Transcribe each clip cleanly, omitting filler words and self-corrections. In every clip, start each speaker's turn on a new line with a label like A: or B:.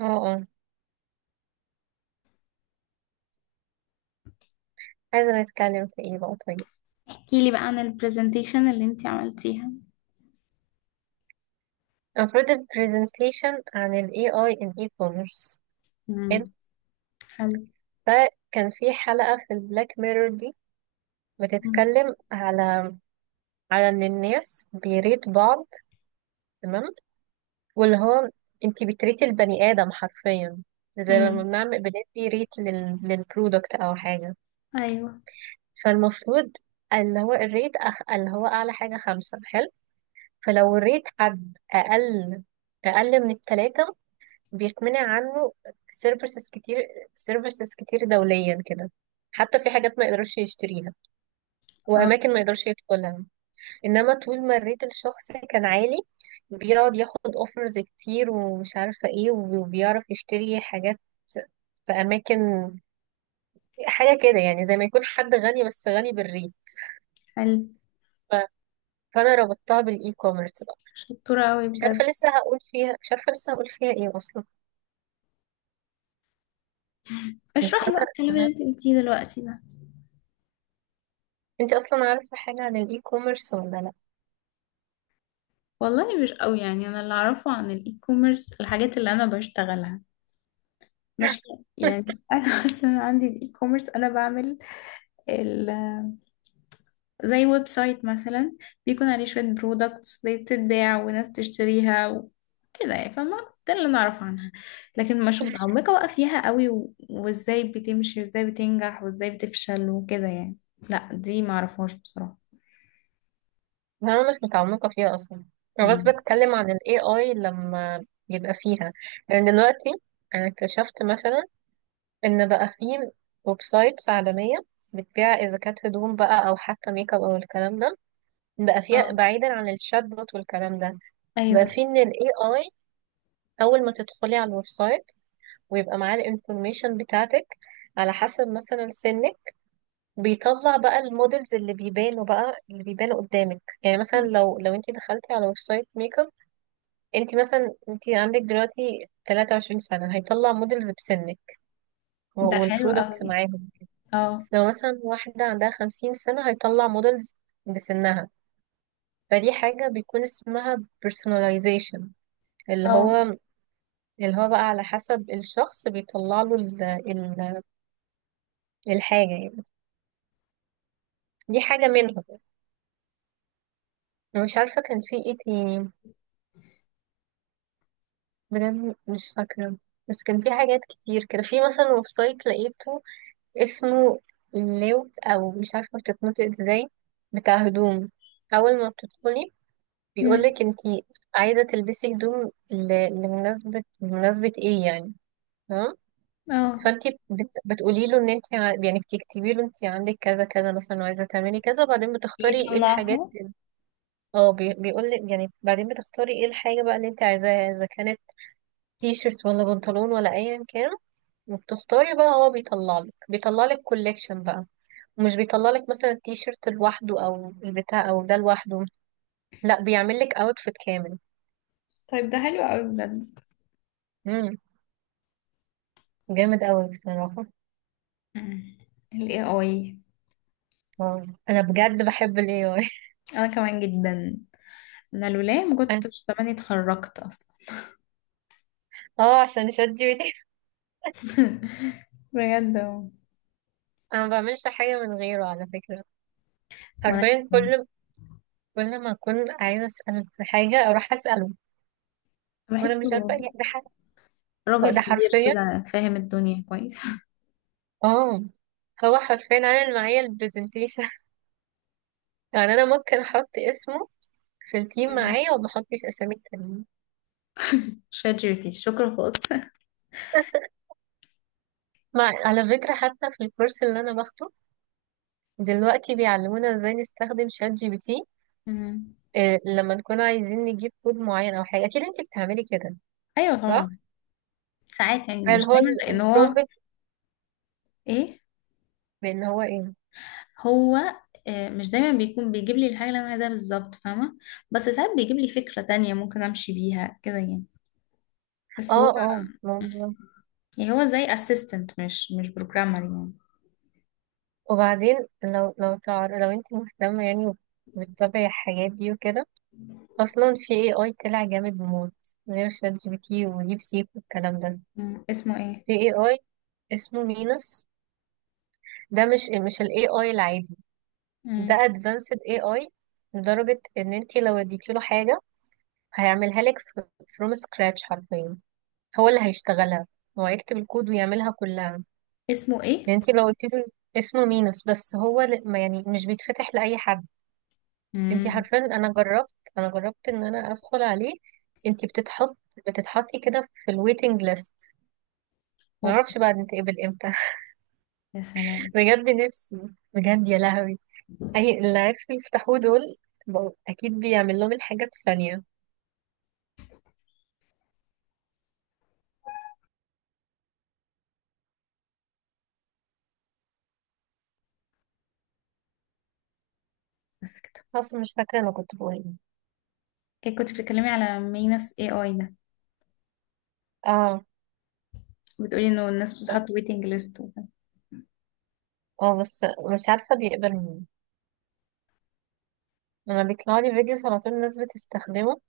A: اه اه، عايزة نتكلم في ايه بقى طيب؟
B: احكي لي بقى عن البرزنتيشن اللي انتي عملتيها.
A: المفروض البرزنتيشن عن ال AI in e-commerce. حلو.
B: امم حلو.
A: فكان في حلقة في البلاك ميرور دي
B: مم.
A: بتتكلم على ان الناس بيريد بعض. تمام. واللي هو انتي بتريتي البني ادم حرفيا، زي لما
B: امم
A: بنعمل بندي ريت للبرودكت او حاجة.
B: ايوه.
A: فالمفروض اللي هو الريت اللي هو اعلى حاجة خمسة. حلو. فلو الريت حد اقل من التلاتة، بيتمنع عنه سيرفيسز كتير، سيرفيسز كتير دوليا كده. حتى في حاجات ما يقدرش يشتريها،
B: اه،
A: وأماكن ما يقدرش يدخلها. إنما طول ما الريت الشخص كان عالي، بيقعد ياخد اوفرز كتير ومش عارفة ايه، وبيعرف يشتري حاجات في أماكن. حاجة كده يعني، زي ما يكون حد غني، بس غني بالريت.
B: حلو.
A: ف- فأنا ربطتها بالإي كوميرس بقى.
B: شطورة قوي
A: مش
B: بجد.
A: عارفة لسه هقول فيها مش عارفة لسه هقول فيها ايه أصلا. بس
B: اشرحي بقى الكلام اللي
A: أنا-
B: انتي قلتيه دلوقتي ده.
A: أنت أصلا عارفة حاجة عن الإي كوميرس ولا؟
B: والله مش قوي، يعني انا اللي اعرفه عن الاي كوميرس الحاجات اللي انا بشتغلها. ماشي.
A: لأ؟
B: يعني انا اصلا عندي الاي كوميرس، انا بعمل زي ويب سايت مثلا، بيكون عليه شوية برودكتس بتتباع وناس تشتريها وكده، يعني فاهمة. ده اللي نعرف عنها. لكن مش متعمقة بقى فيها قوي وازاي بتمشي وازاي بتنجح وازاي بتفشل وكده يعني. لا دي معرفهاش بصراحة.
A: أنا مش متعمقة فيها أصلا. أنا بس
B: مم.
A: بتكلم عن ال AI لما يبقى فيها، يعني دلوقتي أنا اكتشفت مثلا إن بقى فيه ويب سايتس عالمية بتبيع، إذا كانت هدوم بقى أو حتى ميك أب أو الكلام ده، بقى فيها
B: اه.
A: بعيدا عن الشات بوت والكلام ده. بقى
B: ايوه.
A: فيه إن ال AI أول ما تدخلي على الويب سايت، ويبقى معاه الانفورميشن بتاعتك على حسب مثلا سنك. بيطلع بقى المودلز اللي بيبانوا قدامك، يعني مثلا لو انت دخلتي على ويب سايت ميك اب، انت مثلا انت عندك دلوقتي 23 سنة، هيطلع موديلز بسنك
B: ده حلو
A: والبرودكتس
B: قوي.
A: معاهم.
B: اه.
A: لو مثلا واحدة عندها 50 سنة، هيطلع موديلز بسنها. فدي حاجة بيكون اسمها personalization. اللي
B: اه.
A: هو اللي هو بقى على حسب الشخص بيطلع له الحاجة يعني. دي حاجة منهم. انا مش عارفة كان في ايه تاني، بجد مش فاكرة. بس كان في حاجات كتير كده. في مثلا ويب سايت لقيته، اسمه لوك او مش عارفه بتتنطق ازاي، بتاع هدوم. اول ما بتدخلي،
B: مم.
A: بيقولك انتي عايزه تلبسي هدوم لمناسبه ايه يعني. تمام.
B: اه.
A: فانتي بتقولي له ان يعني بتكتبي له انتي عندك كذا كذا مثلا وعايزه تعملي كذا، وبعدين بتختاري ايه الحاجات.
B: يطلعها.
A: اه، بيقولك يعني، بعدين بتختاري ايه الحاجه بقى اللي انتي عايزاها، اذا كانت تي شيرت ولا بنطلون ولا ايا كان. وبتختاري بقى، هو بيطلعلك كوليكشن بقى. مش بيطلع لك مثلا التيشيرت لوحده او البتاع او ده لوحده، لا، بيعمل لك اوتفيت كامل.
B: طيب ده حلو قوي بجد.
A: امم جامد قوي بصراحه.
B: مم. ال AI.
A: اه، انا بجد بحب الاي اي.
B: انا كمان جدا. انا لولاه ما
A: أنا-
B: كنتش زماني اتخرجت اصلا.
A: اه، عشان شات جي بي تي.
B: بجد اهو.
A: انا ما بعملش حاجه من غيره على فكره،
B: وانا
A: حرفيا
B: كمان.
A: كل ما اكون عايزه اساله في حاجه، اروح اساله. وانا
B: بحسه
A: مش عارفه ايه ده، حاجه.
B: راجل
A: ده
B: كبير
A: حرفيا.
B: كده فاهم الدنيا كويس.
A: اه، هو حرفيا عامل معايا البرزنتيشن. يعني انا ممكن احط اسمه في التيم
B: مم.
A: معايا، وما احطش اسامي التانيين.
B: شات جي بي تي شكرا خالص.
A: مع على فكرة حتى في الكورس اللي أنا باخده دلوقتي، بيعلمونا ازاي نستخدم شات جي بي تي.
B: مم.
A: إيه، لما نكون عايزين نجيب كود معين أو حاجة، أكيد أنت بتعملي كده،
B: ايوه
A: صح؟
B: طبعا. ساعات يعني
A: اللي
B: مش
A: هو
B: دايما، لان هو
A: البرومبت،
B: ايه.
A: بإن هو إيه؟
B: هو آه، مش دايما بيكون بيجيب لي الحاجه اللي انا عايزاها بالظبط، فاهمه. بس ساعات بيجيب لي فكره تانية ممكن امشي بيها كده يعني.
A: اه،
B: بس هو،
A: اه، ممكن.
B: يعني هو زي اسيستنت، مش بروجرامر يعني.
A: وبعدين، لو أنت مهتمة يعني، وبتتابعي الحاجات دي وكده، أصلا في اي اي طلع جامد موت، غير شات جي بي تي وديب سيك والكلام ده.
B: مم. اسمه ايه؟
A: في اي اي اسمه مينوس. ده مش الاي اي العادي. ده
B: مم.
A: advanced AI، لدرجة ان انتي لو اديتي له حاجة هيعملها لك from scratch حرفيا. هو اللي هيشتغلها، هو هيكتب الكود ويعملها كلها.
B: اسمه ايه؟
A: يعني انتي لو قلت له، اسمه مينوس بس هو ما يعني مش بيتفتح لأي حد. انتي
B: امم.
A: حرفيا، انا جربت ان انا ادخل عليه. انتي بتتحطي كده في الويتنج ليست.
B: اوه.
A: معرفش بقى نتقبل امتى.
B: يا سلام.
A: بجد نفسي، بجد يا لهوي. اي اللي عرفوا يفتحوه دول، بقوا اكيد بيعمل لهم الحاجة في ثانية.
B: بس كده.
A: خلاص مش فاكرة أنا كنت بقول إيه.
B: إيه كنت بتتكلمي على مينس اي اي ده،
A: اه
B: بتقولي انه الناس بتحط
A: بس
B: ويتنج ليست وكده.
A: اه، بس مش عارفة بيقبل مين. أنا بيطلع لي فيديوز على طول، الناس بتستخدمه.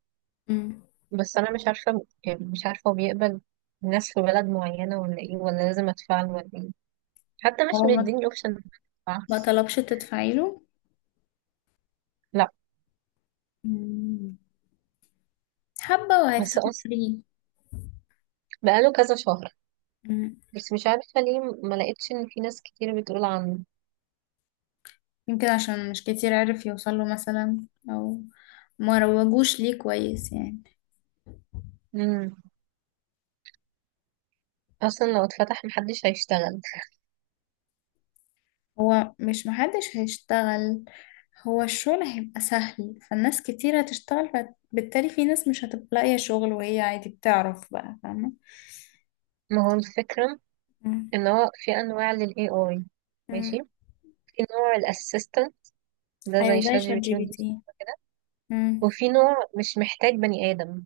B: مم.
A: بس أنا مش عارفة يعني مش عارفة هو بيقبل الناس في بلد معينة ولا إيه، ولا لازم أدفع له ولا إيه. حتى
B: هو
A: مش
B: ما،
A: مديني أوبشن.
B: ما طلبش تدفعي له؟
A: لا.
B: مم. حبة
A: بس
B: وهيفتحوا
A: أصلا
B: فري.
A: بقاله كذا شهر.
B: مم.
A: بس مش عارفة ليه ما لقيتش إن في ناس كتير بتقول عنه.
B: يمكن عشان مش كتير عرف يوصل له مثلا، او ما روجوش ليه كويس يعني.
A: مم. أصلا لو اتفتح محدش هيشتغل.
B: هو مش محدش هيشتغل، هو الشغل هيبقى سهل، فالناس كتير هتشتغل. فبالتالي في ناس مش هتبقى لاقية شغل وهي عادي بتعرف بقى، فاهمة؟
A: ما هو الفكرة
B: مم.
A: إن هو في أنواع لل AI. ماشي.
B: مم.
A: في نوع الأسيستنت، ده
B: ايوه
A: زي
B: زي
A: شات جي
B: شات
A: بي تي
B: جي بي
A: والديب
B: تي.
A: سيك كده.
B: مم.
A: وفي نوع مش محتاج بني آدم،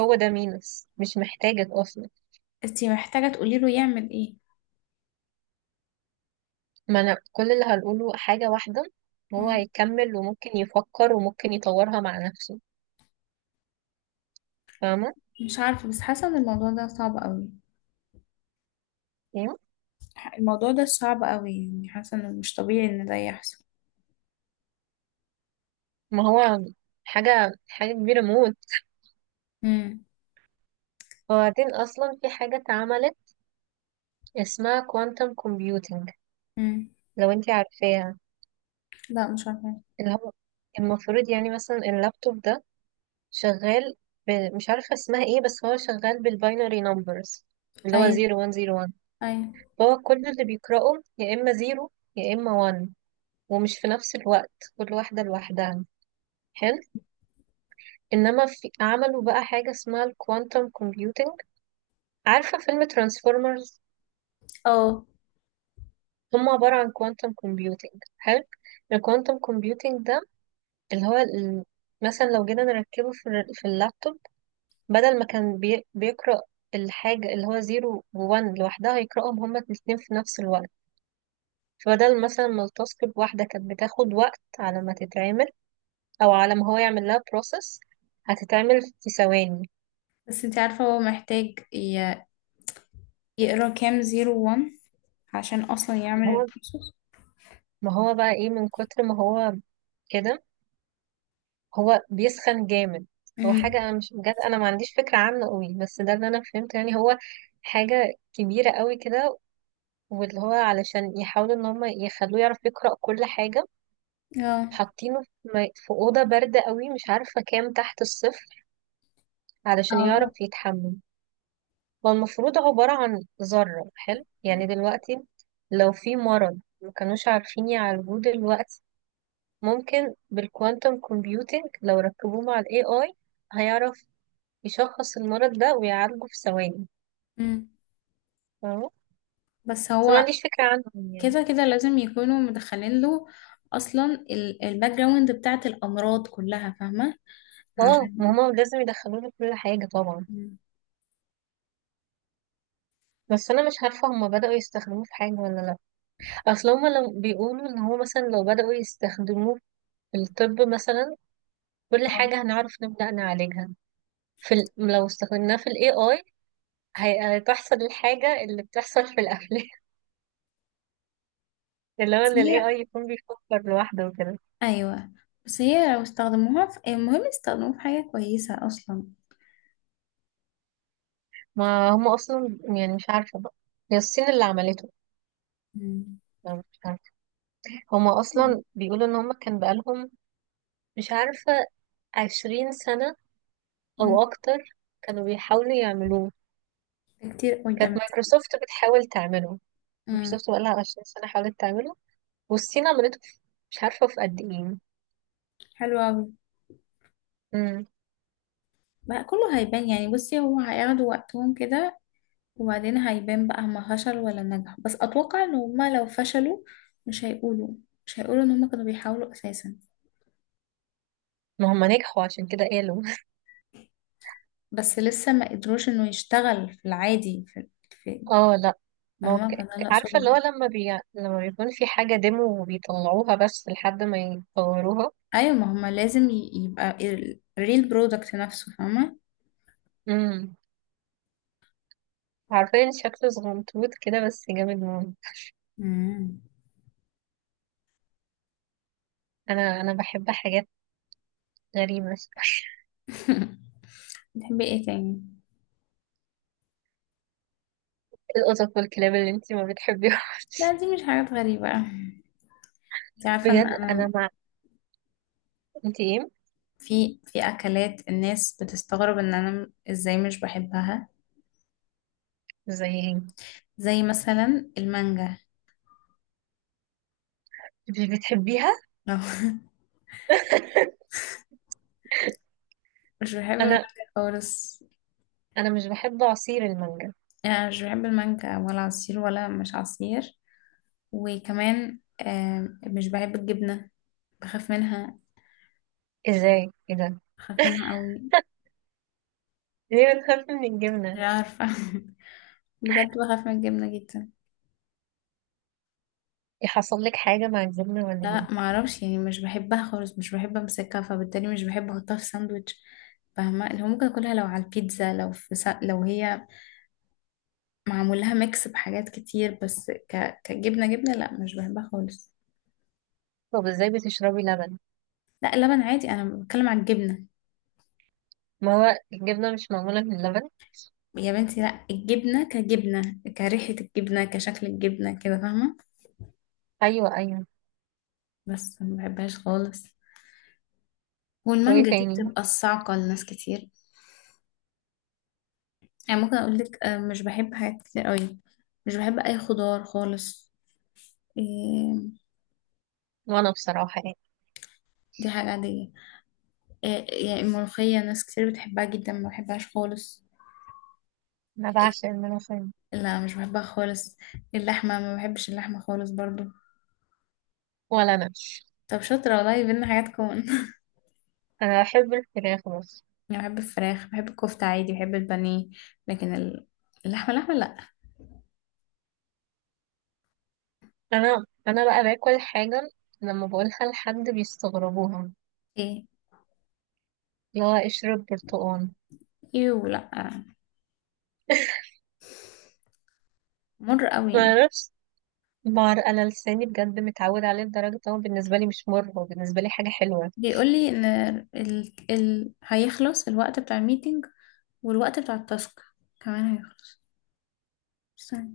A: هو ده مينوس، مش محتاجك أصلا.
B: انتي محتاجة تقولي له يعمل ايه.
A: ما أنا كل اللي هنقوله حاجة واحدة، هو
B: مم.
A: هيكمل وممكن يفكر وممكن يطورها مع نفسه. فاهمة؟
B: مش عارفة بس حاسة ان الموضوع ده صعب قوي.
A: يعني
B: الموضوع ده صعب قوي يعني، حاسة انه مش طبيعي ان ده يحصل.
A: ما هو، حاجة حاجة كبيرة موت.
B: مم.
A: وبعدين أصلا في حاجة اتعملت اسمها كوانتم كومبيوتينج.
B: مم.
A: لو انتي عارفاها،
B: لا مش عارفة.
A: اللي هو المفروض يعني مثلا اللابتوب ده شغال، ب... مش عارفة اسمها ايه، بس هو شغال بالباينري نمبرز، اللي هو
B: ايوه.
A: 0101.
B: ايوه.
A: فهو كل اللي بيقرأه، يا إما 0 يا إما 1، ومش في نفس الوقت، كل واحدة لوحدها. حلو. إنما عملوا بقى حاجة اسمها الكوانتم كومبيوتنج. عارفة فيلم ترانسفورمرز؟
B: اه.
A: هم عبارة عن كوانتم كومبيوتنج. حلو. الكوانتم كومبيوتنج ده، اللي هو مثلا لو جينا نركبه في اللابتوب، بدل ما كان بيقرأ الحاجة اللي هو زيرو وون لوحدها، هيقرأهم هما الاتنين في نفس الوقت. فبدل مثلا ما التاسك الواحدة كانت بتاخد وقت على ما تتعمل، أو على ما هو يعمل لها بروسس، هتتعمل في ثواني.
B: بس انتي عارفة هو محتاج يقرا كام زيرو وان عشان اصلا يعمل
A: ما هو
B: البروسس.
A: ما هو بقى ايه، من كتر ما هو كده، هو بيسخن جامد. هو حاجة
B: مم.
A: أنا مش، بجد أنا ما عنديش فكرة عامة قوي، بس ده اللي أنا فهمته يعني، هو حاجة كبيرة قوي كده. واللي هو علشان يحاولوا إن هما يخلوه يعرف يقرأ كل حاجة،
B: اه.
A: حاطينه في أوضة باردة قوي، مش عارفة كام تحت الصفر، علشان يعرف
B: اه.
A: يتحمم. هو المفروض عبارة عن ذرة. حلو. يعني دلوقتي لو في مرض ما كانوش عارفين يعالجوه دلوقتي، ممكن بالكوانتم كومبيوتينج لو ركبوه مع ال AI، هيعرف يشخص المرض ده ويعالجه في ثواني.
B: مم.
A: فاهمة؟
B: بس
A: بس ما
B: هو،
A: عنديش فكرة عنهم يعني.
B: كده كده لازم يكونوا مدخلين له اصلا الباك جراوند بتاعت الامراض كلها، فاهمة؟
A: اه،
B: عشان.
A: ما هما لازم يدخلوه في كل حاجة طبعا.
B: مم.
A: بس أنا مش عارفة هما بدأوا يستخدموه في حاجة ولا لأ. اصل هما لو بيقولوا ان هو، مثلا لو بدأوا يستخدموه في الطب مثلا، كل
B: اه.
A: حاجة هنعرف نبدأ نعالجها. لو استخدمناه في الاي اي، هتحصل الحاجة اللي بتحصل في الافلام. اللي هو
B: بس
A: ان الاي
B: هي،
A: اي يكون بيفكر لوحده وكده.
B: ايوه، بس هي لو استخدموها في المهم يستخدموها في حاجة كويسة اصلا.
A: ما هم اصلا يعني، مش عارفة بقى. هي الصين اللي عملته،
B: مم.
A: أنا مش عارفة. هما اصلا بيقولوا ان هما كان بقالهم، مش عارفة، 20 سنة
B: امم.
A: او اكتر، كانوا بيحاولوا يعملوه.
B: كتير
A: كانت
B: قدامك.
A: مايكروسوفت بتحاول تعمله.
B: امم.
A: مايكروسوفت بقالها 20 سنة حاولت تعمله. والصين عملته مش عارفة في قد ايه.
B: حلو قوي.
A: امم
B: بقى كله هيبان يعني، بصي، هو هياخدوا وقتهم كده، وبعدين هيبان بقى هما فشلوا ولا نجحوا. بس اتوقع ان هما لو فشلوا، مش هيقولوا مش هيقولوا ان هما كانوا بيحاولوا اساسا.
A: ما هم نجحوا عشان كده قالوا.
B: بس لسه ما قدروش انه يشتغل في العادي في.
A: اه لا، ما هو
B: فاهمه، فده اللي
A: عارفة،
B: اقصده.
A: اللي هو لما بيكون في حاجة ديمو وبيطلعوها بس لحد ما يطوروها.
B: ايوه، ما هما لازم يبقى الريل برودكت نفسه، فاهمه.
A: امم عارفين شكله صغنطوط كده، بس جامد موت.
B: مم.
A: انا بحب حاجات غريبة شوية.
B: بتحبي ايه تاني؟
A: القطط والكلاب اللي انتي ما
B: لا
A: بتحبيهاش.
B: دي مش حاجات غريبة. انت عارفة ان
A: بجد انا
B: انا
A: مع. انتي ايه؟
B: في اكلات الناس بتستغرب ان انا ازاي مش بحبها.
A: زي ايه؟
B: زي مثلا المانجا.
A: مش بتحبيها؟
B: مش بحب المانجا
A: انا
B: خالص.
A: انا مش بحب عصير المانجا.
B: يعني انا مش بحب المانجا ولا عصير ولا مش عصير. وكمان آم، مش بحب الجبنة. بخاف منها.
A: ازاي؟ ايه ده؟
B: بخاف منها قوي.
A: ليه بتخاف من الجبنة؟
B: مش عارفة. بجد بخاف من الجبنة جدا.
A: يحصل لك حاجة مع الجبنة واللبن؟
B: لا ما اعرفش، يعني مش بحبها خالص، مش بحب امسكها، فبالتالي مش بحب احطها في ساندوتش. فاهمه، اللي هو ممكن اكلها لو على البيتزا، لو في لو هي معمول لها ميكس بحاجات كتير، بس كجبنه جبنه لا مش بحبها خالص.
A: طب ازاي بتشربي لبن؟
B: لا اللبن عادي، انا بتكلم عن الجبنه.
A: ما هو الجبنة مش معمولة من اللبن؟
B: يا بنتي لا، الجبنه كجبنه، كريحه الجبنه، كشكل الجبنه كده، فاهمه؟
A: ايوه، ايوه.
B: بس ما بحبهاش خالص.
A: وايه
B: والمانجا دي
A: تاني؟
B: بتبقى الصعقه لناس كتير. يعني ممكن اقول لك آه، مش بحب حاجات كتير قوي. مش بحب اي خضار خالص. إيه،
A: وانا بصراحة يعني،
B: دي حاجة عادية. إيه يعني، الملوخية ناس كتير بتحبها جدا، ما بحبهاش خالص.
A: انا
B: إيه،
A: بعشق الملوخية.
B: لا مش بحبها خالص. اللحمة، ما بحبش اللحمة خالص برضو.
A: ولا انا.
B: طب شاطرة، والله بينا حاجات كون.
A: انا بحب الفراخ بس.
B: أنا بحب الفراخ، بحب الكفتة عادي، بحب البانيه. لكن اللحمة اللحمة لا.
A: انا بقى باكل حاجة لما بقولها لحد بيستغربوها.
B: ايه.
A: اللي هو اشرب برتقال.
B: يو لا. مر قوي
A: ما
B: يعني.
A: اعرفش، بار انا لساني بجد متعود عليه لدرجة ان هو بالنسبة لي مش مر، هو بالنسبة لي حاجة حلوة.
B: بيقول لي ان هيخلص الوقت بتاع الميتنج، والوقت بتاع التاسك كمان هيخلص.